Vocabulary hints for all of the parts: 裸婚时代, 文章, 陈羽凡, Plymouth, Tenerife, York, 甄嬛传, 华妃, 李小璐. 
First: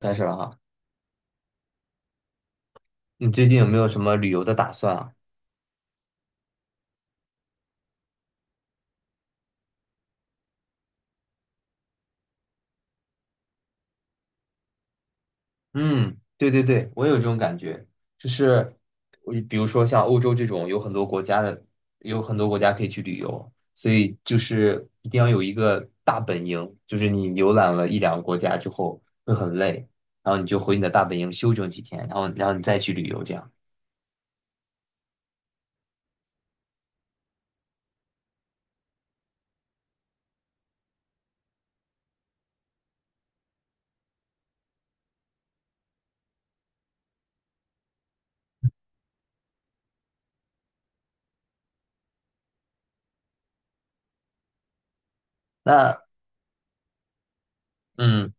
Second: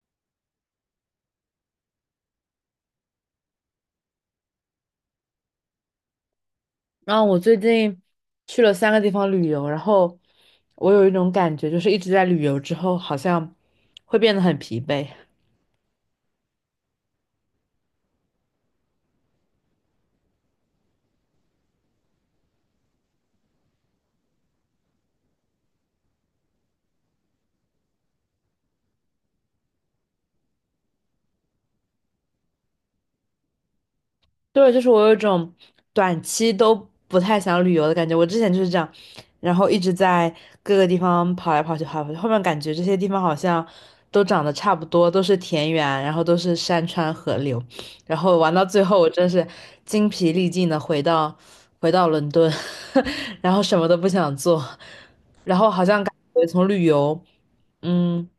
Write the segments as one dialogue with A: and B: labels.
A: 开始了哈，你最近有没有什么旅游的打算啊？
B: 然后我最近去了三个地方旅游，然后我有一种感觉，就是一直在旅游之后，好像会变得很疲惫。
A: 嗯，对对对，我有这种感觉，就是我比如说像欧洲这种有很多国家的，有很多国家可以去旅游，所以就是一定要有一个大本营，就是你游览了一两个国家之后会很累，然后你就回你的大本营休整几天，然后你再去旅游这样。
B: 对，就是我有一种短期都不太想旅游的感觉。我之前就是这样，然后一直在各个地方跑来跑去，跑来跑去。后面感觉这些地方好像都长得差不多，都是田园，然后都是山川河流。然后玩到最后，我真是精疲力尽的回到伦敦，然后什么都不想做，然后好
A: 那
B: 像感觉从旅游，嗯，
A: 嗯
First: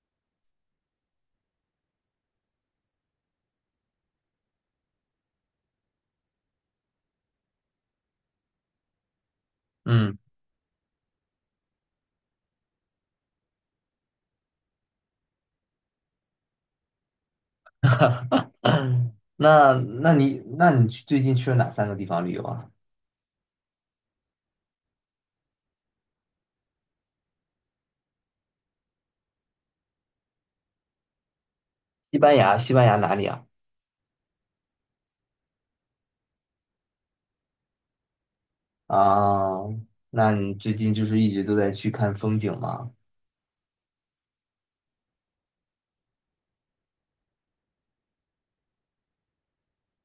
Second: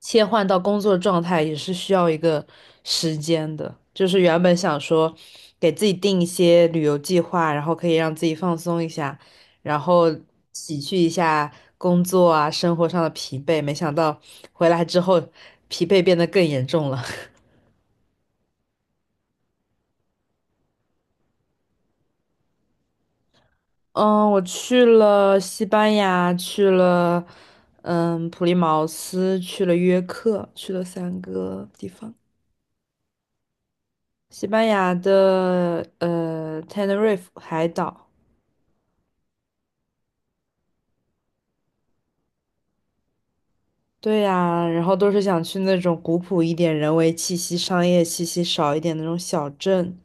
B: 切换到工作状态也是需要一个时间的。就是原本想说给自己定一些旅游计划，然后可以让自己放松一下，然后
A: 嗯，
B: 洗去一下工作啊生活上的疲惫，没想到回来之后疲惫变得更严重了。
A: 那你去最近去了哪三个地方旅游啊？
B: 嗯，我去了西班牙，去了普利茅斯，去了约克，去了三个地方。
A: 西班牙，西班牙哪里啊？
B: 西班牙的Tenerife 海岛，
A: 啊，那你最近就是一直都在去看风景吗？
B: 对呀，然后都是想去那种古朴一点、人文气息、商业气息少一点的那种小镇。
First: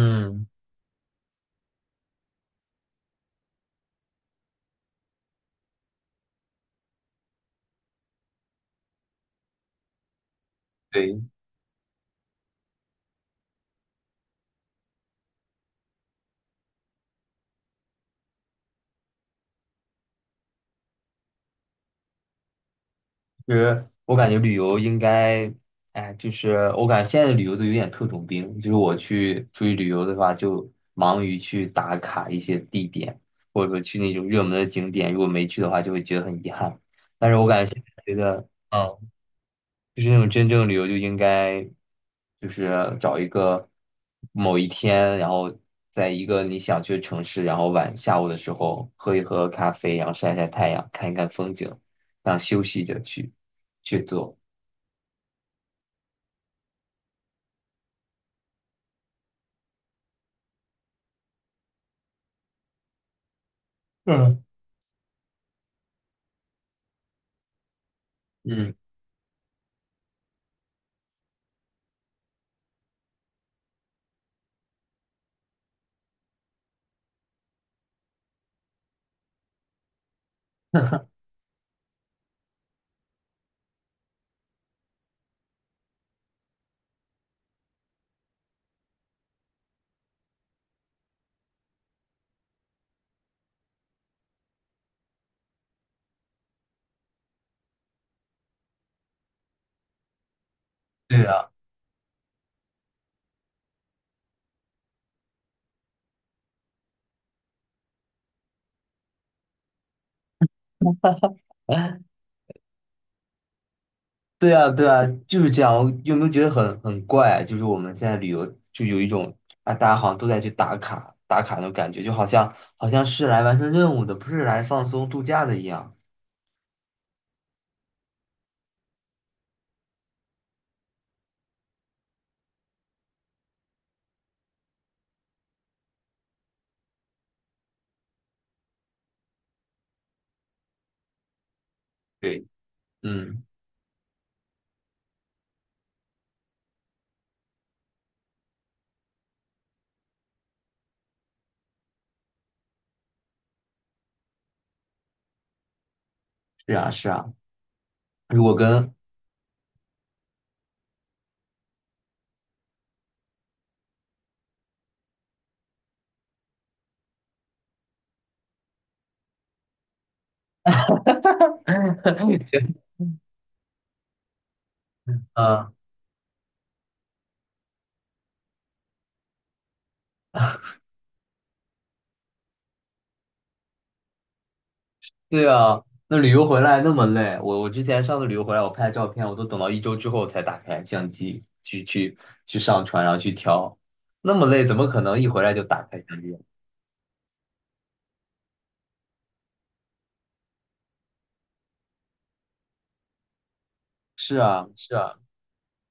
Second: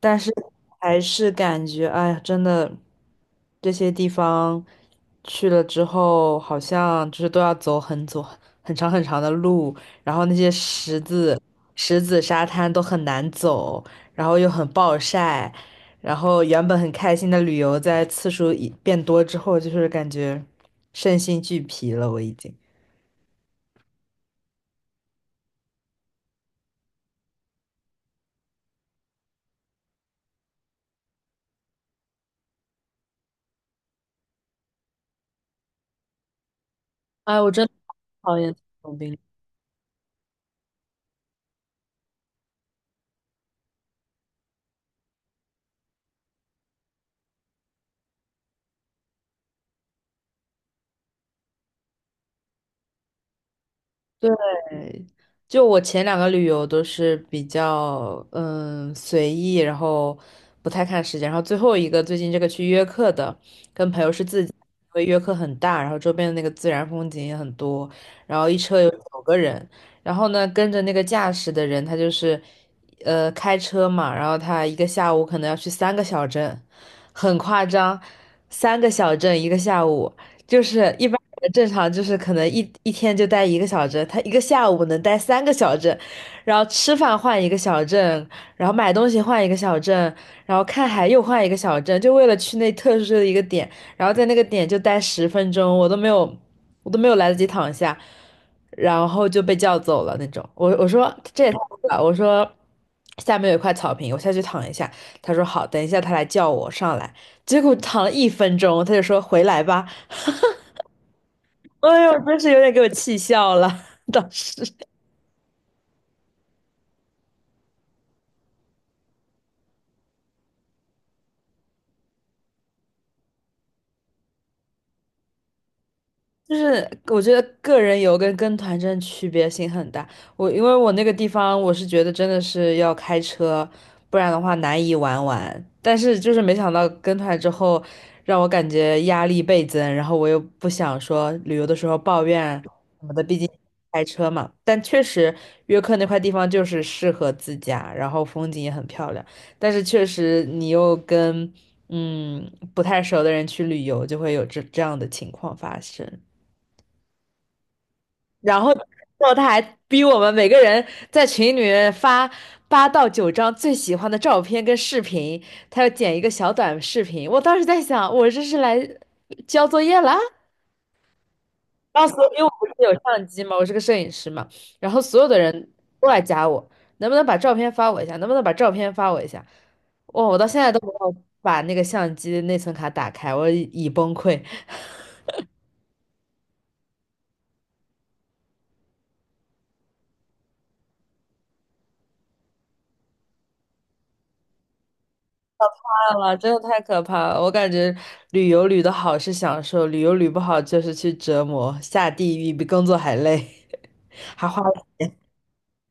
B: 但是还是感觉，哎呀，真的，这些地方去了之后，好像就是都要走很长很长的路，然后那些石
A: 对，
B: 子、石子沙滩都很难走，然后又很暴晒，然后原本很开心的旅游，在次数一变多之后，就是感觉身心俱疲了，我已经。
A: 其实我感觉旅游应该，哎，就是我感觉现在的旅游都有点特种兵，就是我去出去旅游的话，就忙于去打卡一些地点，或者说去那种热门的景点，如果没去的话，就会觉得很遗憾。但是
B: 哎，
A: 我
B: 我
A: 感
B: 真
A: 觉
B: 的
A: 现在觉
B: 讨
A: 得，
B: 厌这种
A: 嗯。
B: 病。
A: 就是那种真正旅游就应该就是找一个某一天，然后在一个你想去的城市，然后晚下午的时候喝一喝咖啡，然后晒晒太阳，看一看风景，这样休息着去做。
B: 就我前两个旅游都是比较随意，然后不太看时间，然后最后一个最近这个去约克的，跟朋友是
A: 嗯，
B: 自己，因为约克很大，然后周边的那个自然风景也很多，然后一
A: 嗯，
B: 车有九个人，然后呢跟着那个驾驶的人，他就是开车嘛，然后他一个下午可能要去三个小镇，很夸张，三个小镇一个下午。就是一般人正常就是可能一天就待一个小镇，他一个下午能待三个小镇，然后吃饭换一个小镇，然后买东西换一个小镇，然后看海又换一个小镇，就为了去那特殊的一个点，然后在那个点就待十分钟，我都没有，我都没有来得及躺下，然后就被叫走了那种。我说
A: 对
B: 这
A: 啊，
B: 也太酷了，我说下面有一块草坪，我下去躺一下。他说好，等一下他来叫我上来。结果躺了一分钟，他就说回来吧。哎呦，真是有点给我气笑了，当
A: 对
B: 时。
A: 啊，对啊，就是这样。我有没有觉得很怪啊？就是我们现在旅游就有一种啊，大家好像都在去打卡打卡那种感觉，就好像好像是来完成任务的，不是来放松度假的一样。
B: 就是我觉得个人游跟跟团真的区别性很大。我因为我那个地方，我是觉得真的是要开车，不然的话难以玩完。但是就是没想到跟团之后，让我感觉压力倍增，然后我又不想说旅游的时候抱
A: 对，
B: 怨什么的，毕
A: 嗯，
B: 竟开车嘛。但确实约克那块地方就是适合自驾，然后风景也很漂亮。但是确实你又跟不太熟的人去旅游，就会有这样的情况发生。
A: 是啊，是啊。如果
B: 然后，
A: 跟
B: 然后他还逼我们每个人在群里面发八到九张最喜欢的照片跟视频，他要剪一个小短视频。我当时在想，我这是来交作业啦。然后所有因为我不是有相机嘛，我是个摄影师嘛，然后所有的
A: 啊，
B: 人都来加我，能不能把照片发我一下？能不能把照片发我一下？哇，我到现在都没有把那个相机内存卡打开，我已崩溃。
A: 对啊，那旅游回来那么累，我之前上次旅游回来，我拍照片，我都等到一周之后才打开相机去上传，然后去挑，那么累，怎么可能一回来就打开
B: 怕
A: 相机？
B: 了真的太可怕了！我感觉旅游旅的好是享受，旅游旅不好就是去折磨，下地狱比工作还累，
A: 是
B: 还花。
A: 啊，是啊，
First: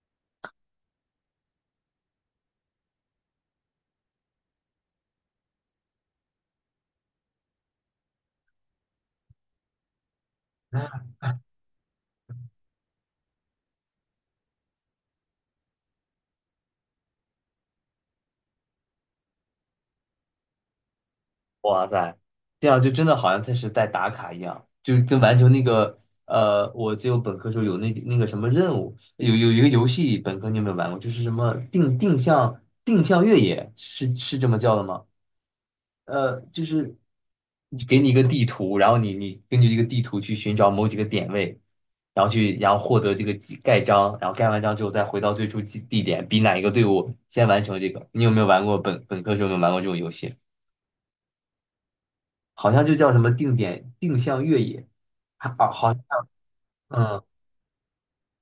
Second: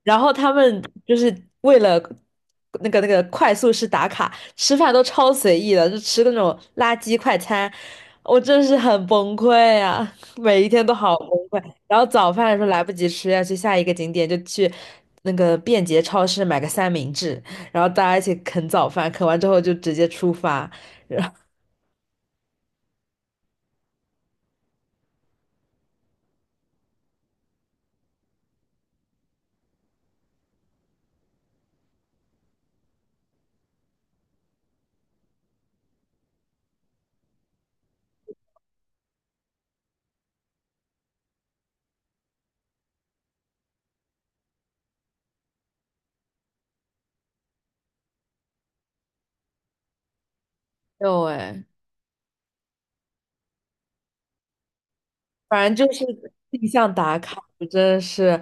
B: 然后他们就是为了那个快速式打卡，吃饭都超随意的，就吃那种垃圾快餐，我真是很崩溃啊！每一天都好崩溃。然后早饭的时候来不及吃，要去下一个景点，就去那个便捷超市买个三明治，然后大家一起啃早饭，啃完之后就直接出发。
A: 哇塞，这样就真的好像才是在打卡一样，就跟完成那个呃，我就本科时候有那个什么任务，有一个游戏，本科你有没有玩过？就是什么定向定向越野，是这么叫的吗？呃，就是给你一个地图，然后你根据这个地图去寻找某几个点位，然后去然后获得这个记盖章，然后盖完章之后再回到最初地点，比哪一个队伍先完成这个。你有没有玩过本科时候有没有玩过这种游戏？
B: 有哎，
A: 好像就叫什么定点定向越野，还啊
B: 反正就
A: 好像
B: 是定向打
A: 嗯，
B: 卡，我真的是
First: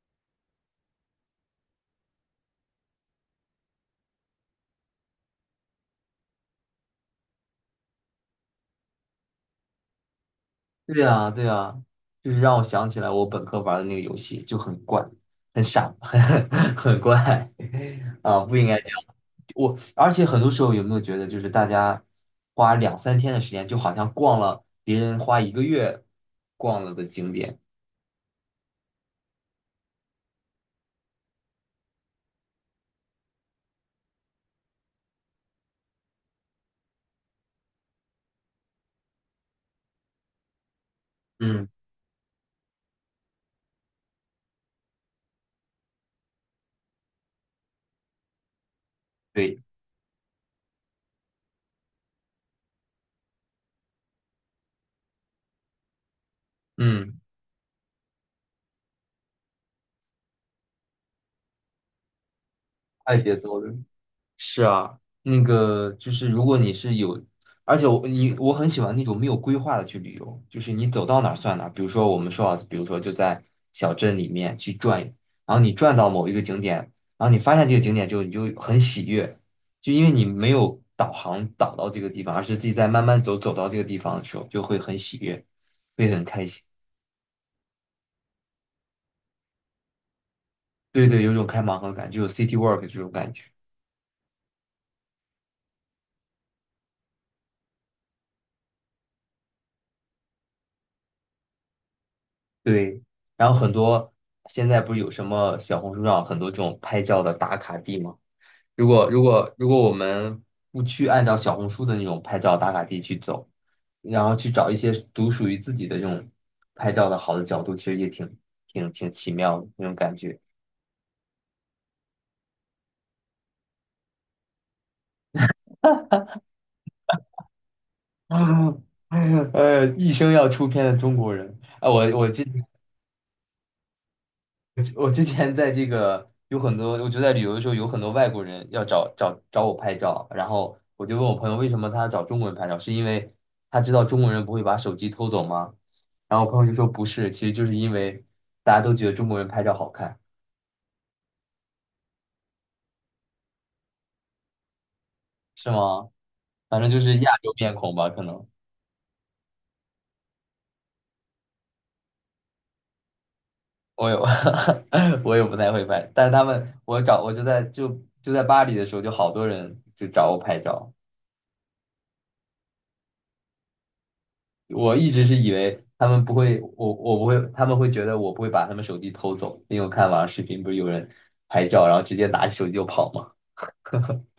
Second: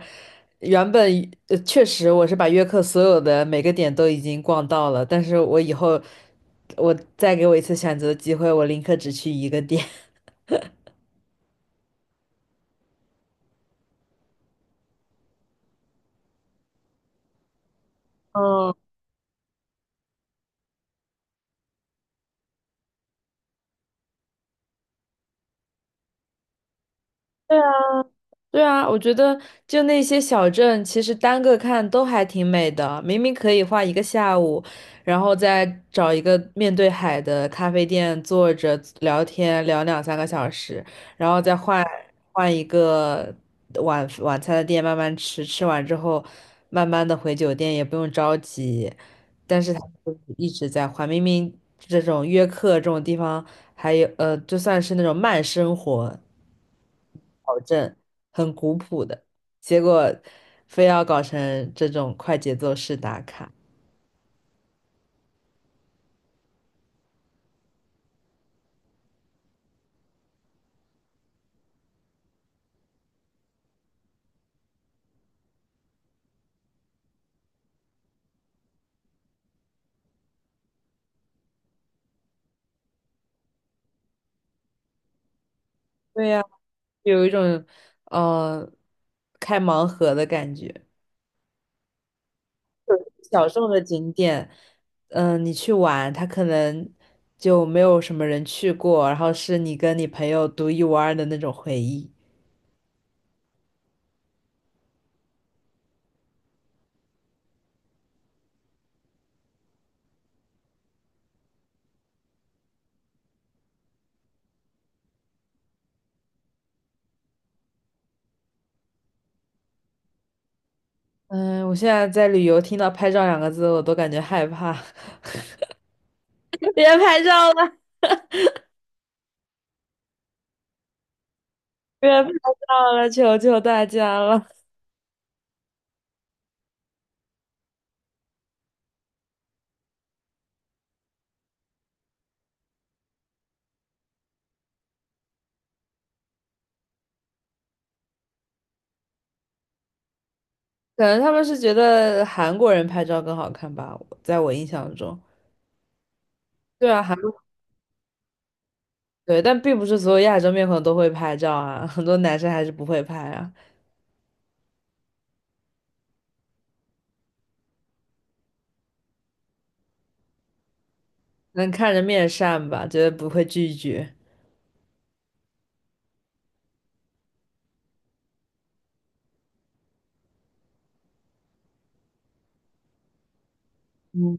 B: 原本确实我是把约克所有的每个点都已经逛到了，但是我以后我再给我一次选择的机会，我宁可只去一个点。
A: 对呀对呀，就是让我想起来我本科玩的那个游戏就很怪，很傻，很很怪 啊，不应
B: 嗯，
A: 该。我而且很多时候有没有觉得，就是大家花两三天的时间，就好像逛了别人花一个月逛了的景点。
B: 对啊，我觉得就那些小镇，其实单个看都还挺美的。明明可以画一个下午，然后再找一个面对海的咖啡店坐着聊天，聊两三个小时，然后再
A: 嗯，
B: 换一个晚餐的店慢慢吃，吃完之后慢慢的回酒店，也不用着急。
A: 对，
B: 但是他就是一直在换，明明这种约克这种地方。还有，就算是那种慢生活
A: 嗯，
B: 保证很古朴的，结果非要搞成这种快节奏式
A: 快
B: 打
A: 节
B: 卡。
A: 奏的。是啊，那个就是如果你是有，而且我很喜欢那种没有规划的去旅游，就是你走到哪儿算哪儿。比如说我们说啊，比如说就在小镇里面去转，然后你转到某一个景点，然后你发现这个景点之后，你就很喜悦，就因为你没有导航导到这个地方，而是自己在慢慢走到这个地方的时候，就会很喜悦，会很
B: 对呀，
A: 开心。
B: 有一种呃开盲盒的感觉。
A: 对对，有种开盲盒感，就有 city walk 这种感觉。
B: 小众的景点，你去玩，它可能就没有什么人去过，然后是你跟你朋友独一无二的那种回忆。
A: 对，然后很多现在不是有什么小红书上很多这种拍照的打卡地吗？如果我们不去按照小红书的那种拍照打卡地去走，然后去找一些独属于自己的这种拍照的好的角度，其实也挺奇妙的那种感觉。
B: 嗯，我现在在旅游，听到"拍照"两个字，我都感觉害怕，别拍照了。
A: 啊，哎呀，哎呀一生要出片的中国人啊！我
B: 别
A: 我
B: 拍
A: 这
B: 照了，求求大家了。
A: 我之前在这个有很多，我就在旅游的时候有很多外国人要找我拍照，然后我就问我朋友为什么他要找中国人拍照，是因为他知道中国人不会把手机偷走吗？然后我朋友就说不是，其实就是因为大家都觉得中国人拍照好看，
B: 可能他们是觉得韩国人拍照更好看吧，在我印象中。
A: 是吗？反正
B: 对
A: 就
B: 啊，韩
A: 是亚
B: 国
A: 洲面孔吧，可能
B: 对，但并不是所有亚洲面孔都会拍照啊，很多男生还是不会拍啊。
A: 我有，我也不太会拍，但是他们我找我就在巴黎的时候，就好多人就找我拍照。
B: 能看着面善吧，觉得不会拒绝。
A: 我一直是以为他们不会，我不会，他们会觉得我不会把他们手机偷走，因为我看网上视频不是有人拍照，然后直接拿起手机就跑嘛。
B: 嗯，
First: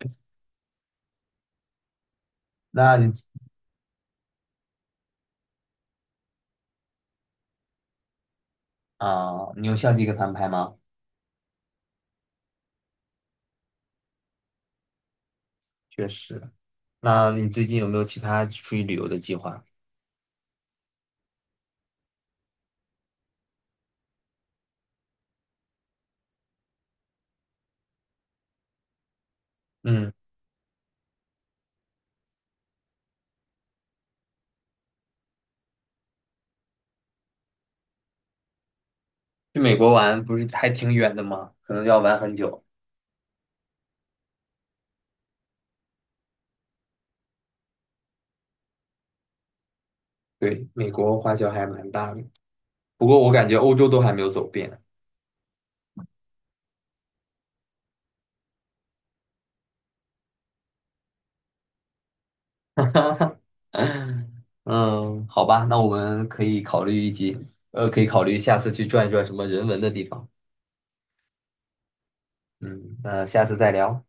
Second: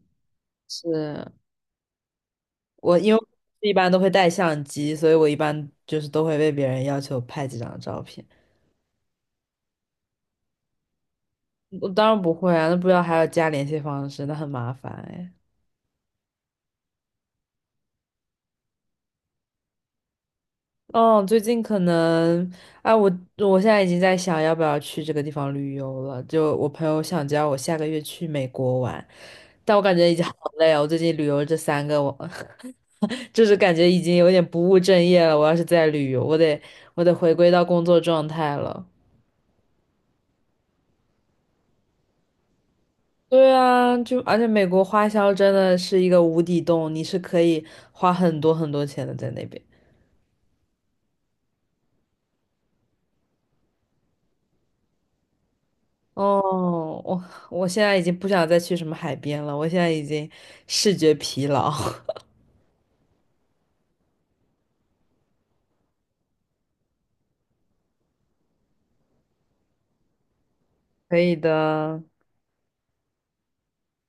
B: 是。
A: 那
B: 我，
A: 你
B: 因为一般都会带相机，所以我一般就是都会被别人要求拍几张照片。
A: 啊，你用相机跟他们拍吗？
B: 我当然不会啊，那不要还要加联系方式，那很麻烦哎。
A: 确实。那你最近有没有其他出去旅游的计划？
B: 哦，最近可能，啊，我现在已经在想要不要去这个地方旅游了。就我朋友想叫我下个月去美国玩，但我感
A: 嗯，
B: 觉已经好 累啊。我最近旅游这三个，我 就是感觉已经有点不务正业了。我要是在旅游，我得回归到工作状态了。
A: 去美国玩不是还挺远的吗？可能要玩很久。
B: 对啊，就而且美国花销真的是一个无底洞，你是可以花很多很多钱的在那边。
A: 对，美国花销还蛮大的，不过我感觉欧洲都还没有走遍。
B: 哦，我现在已经不想再去什么海边了，我现在已经视觉疲劳。
A: 哈哈，嗯，好吧，那我们可以考虑一集，呃，可以考虑下次去转一转什么人文的地方。
B: 可以的。
A: 嗯，那下次再聊。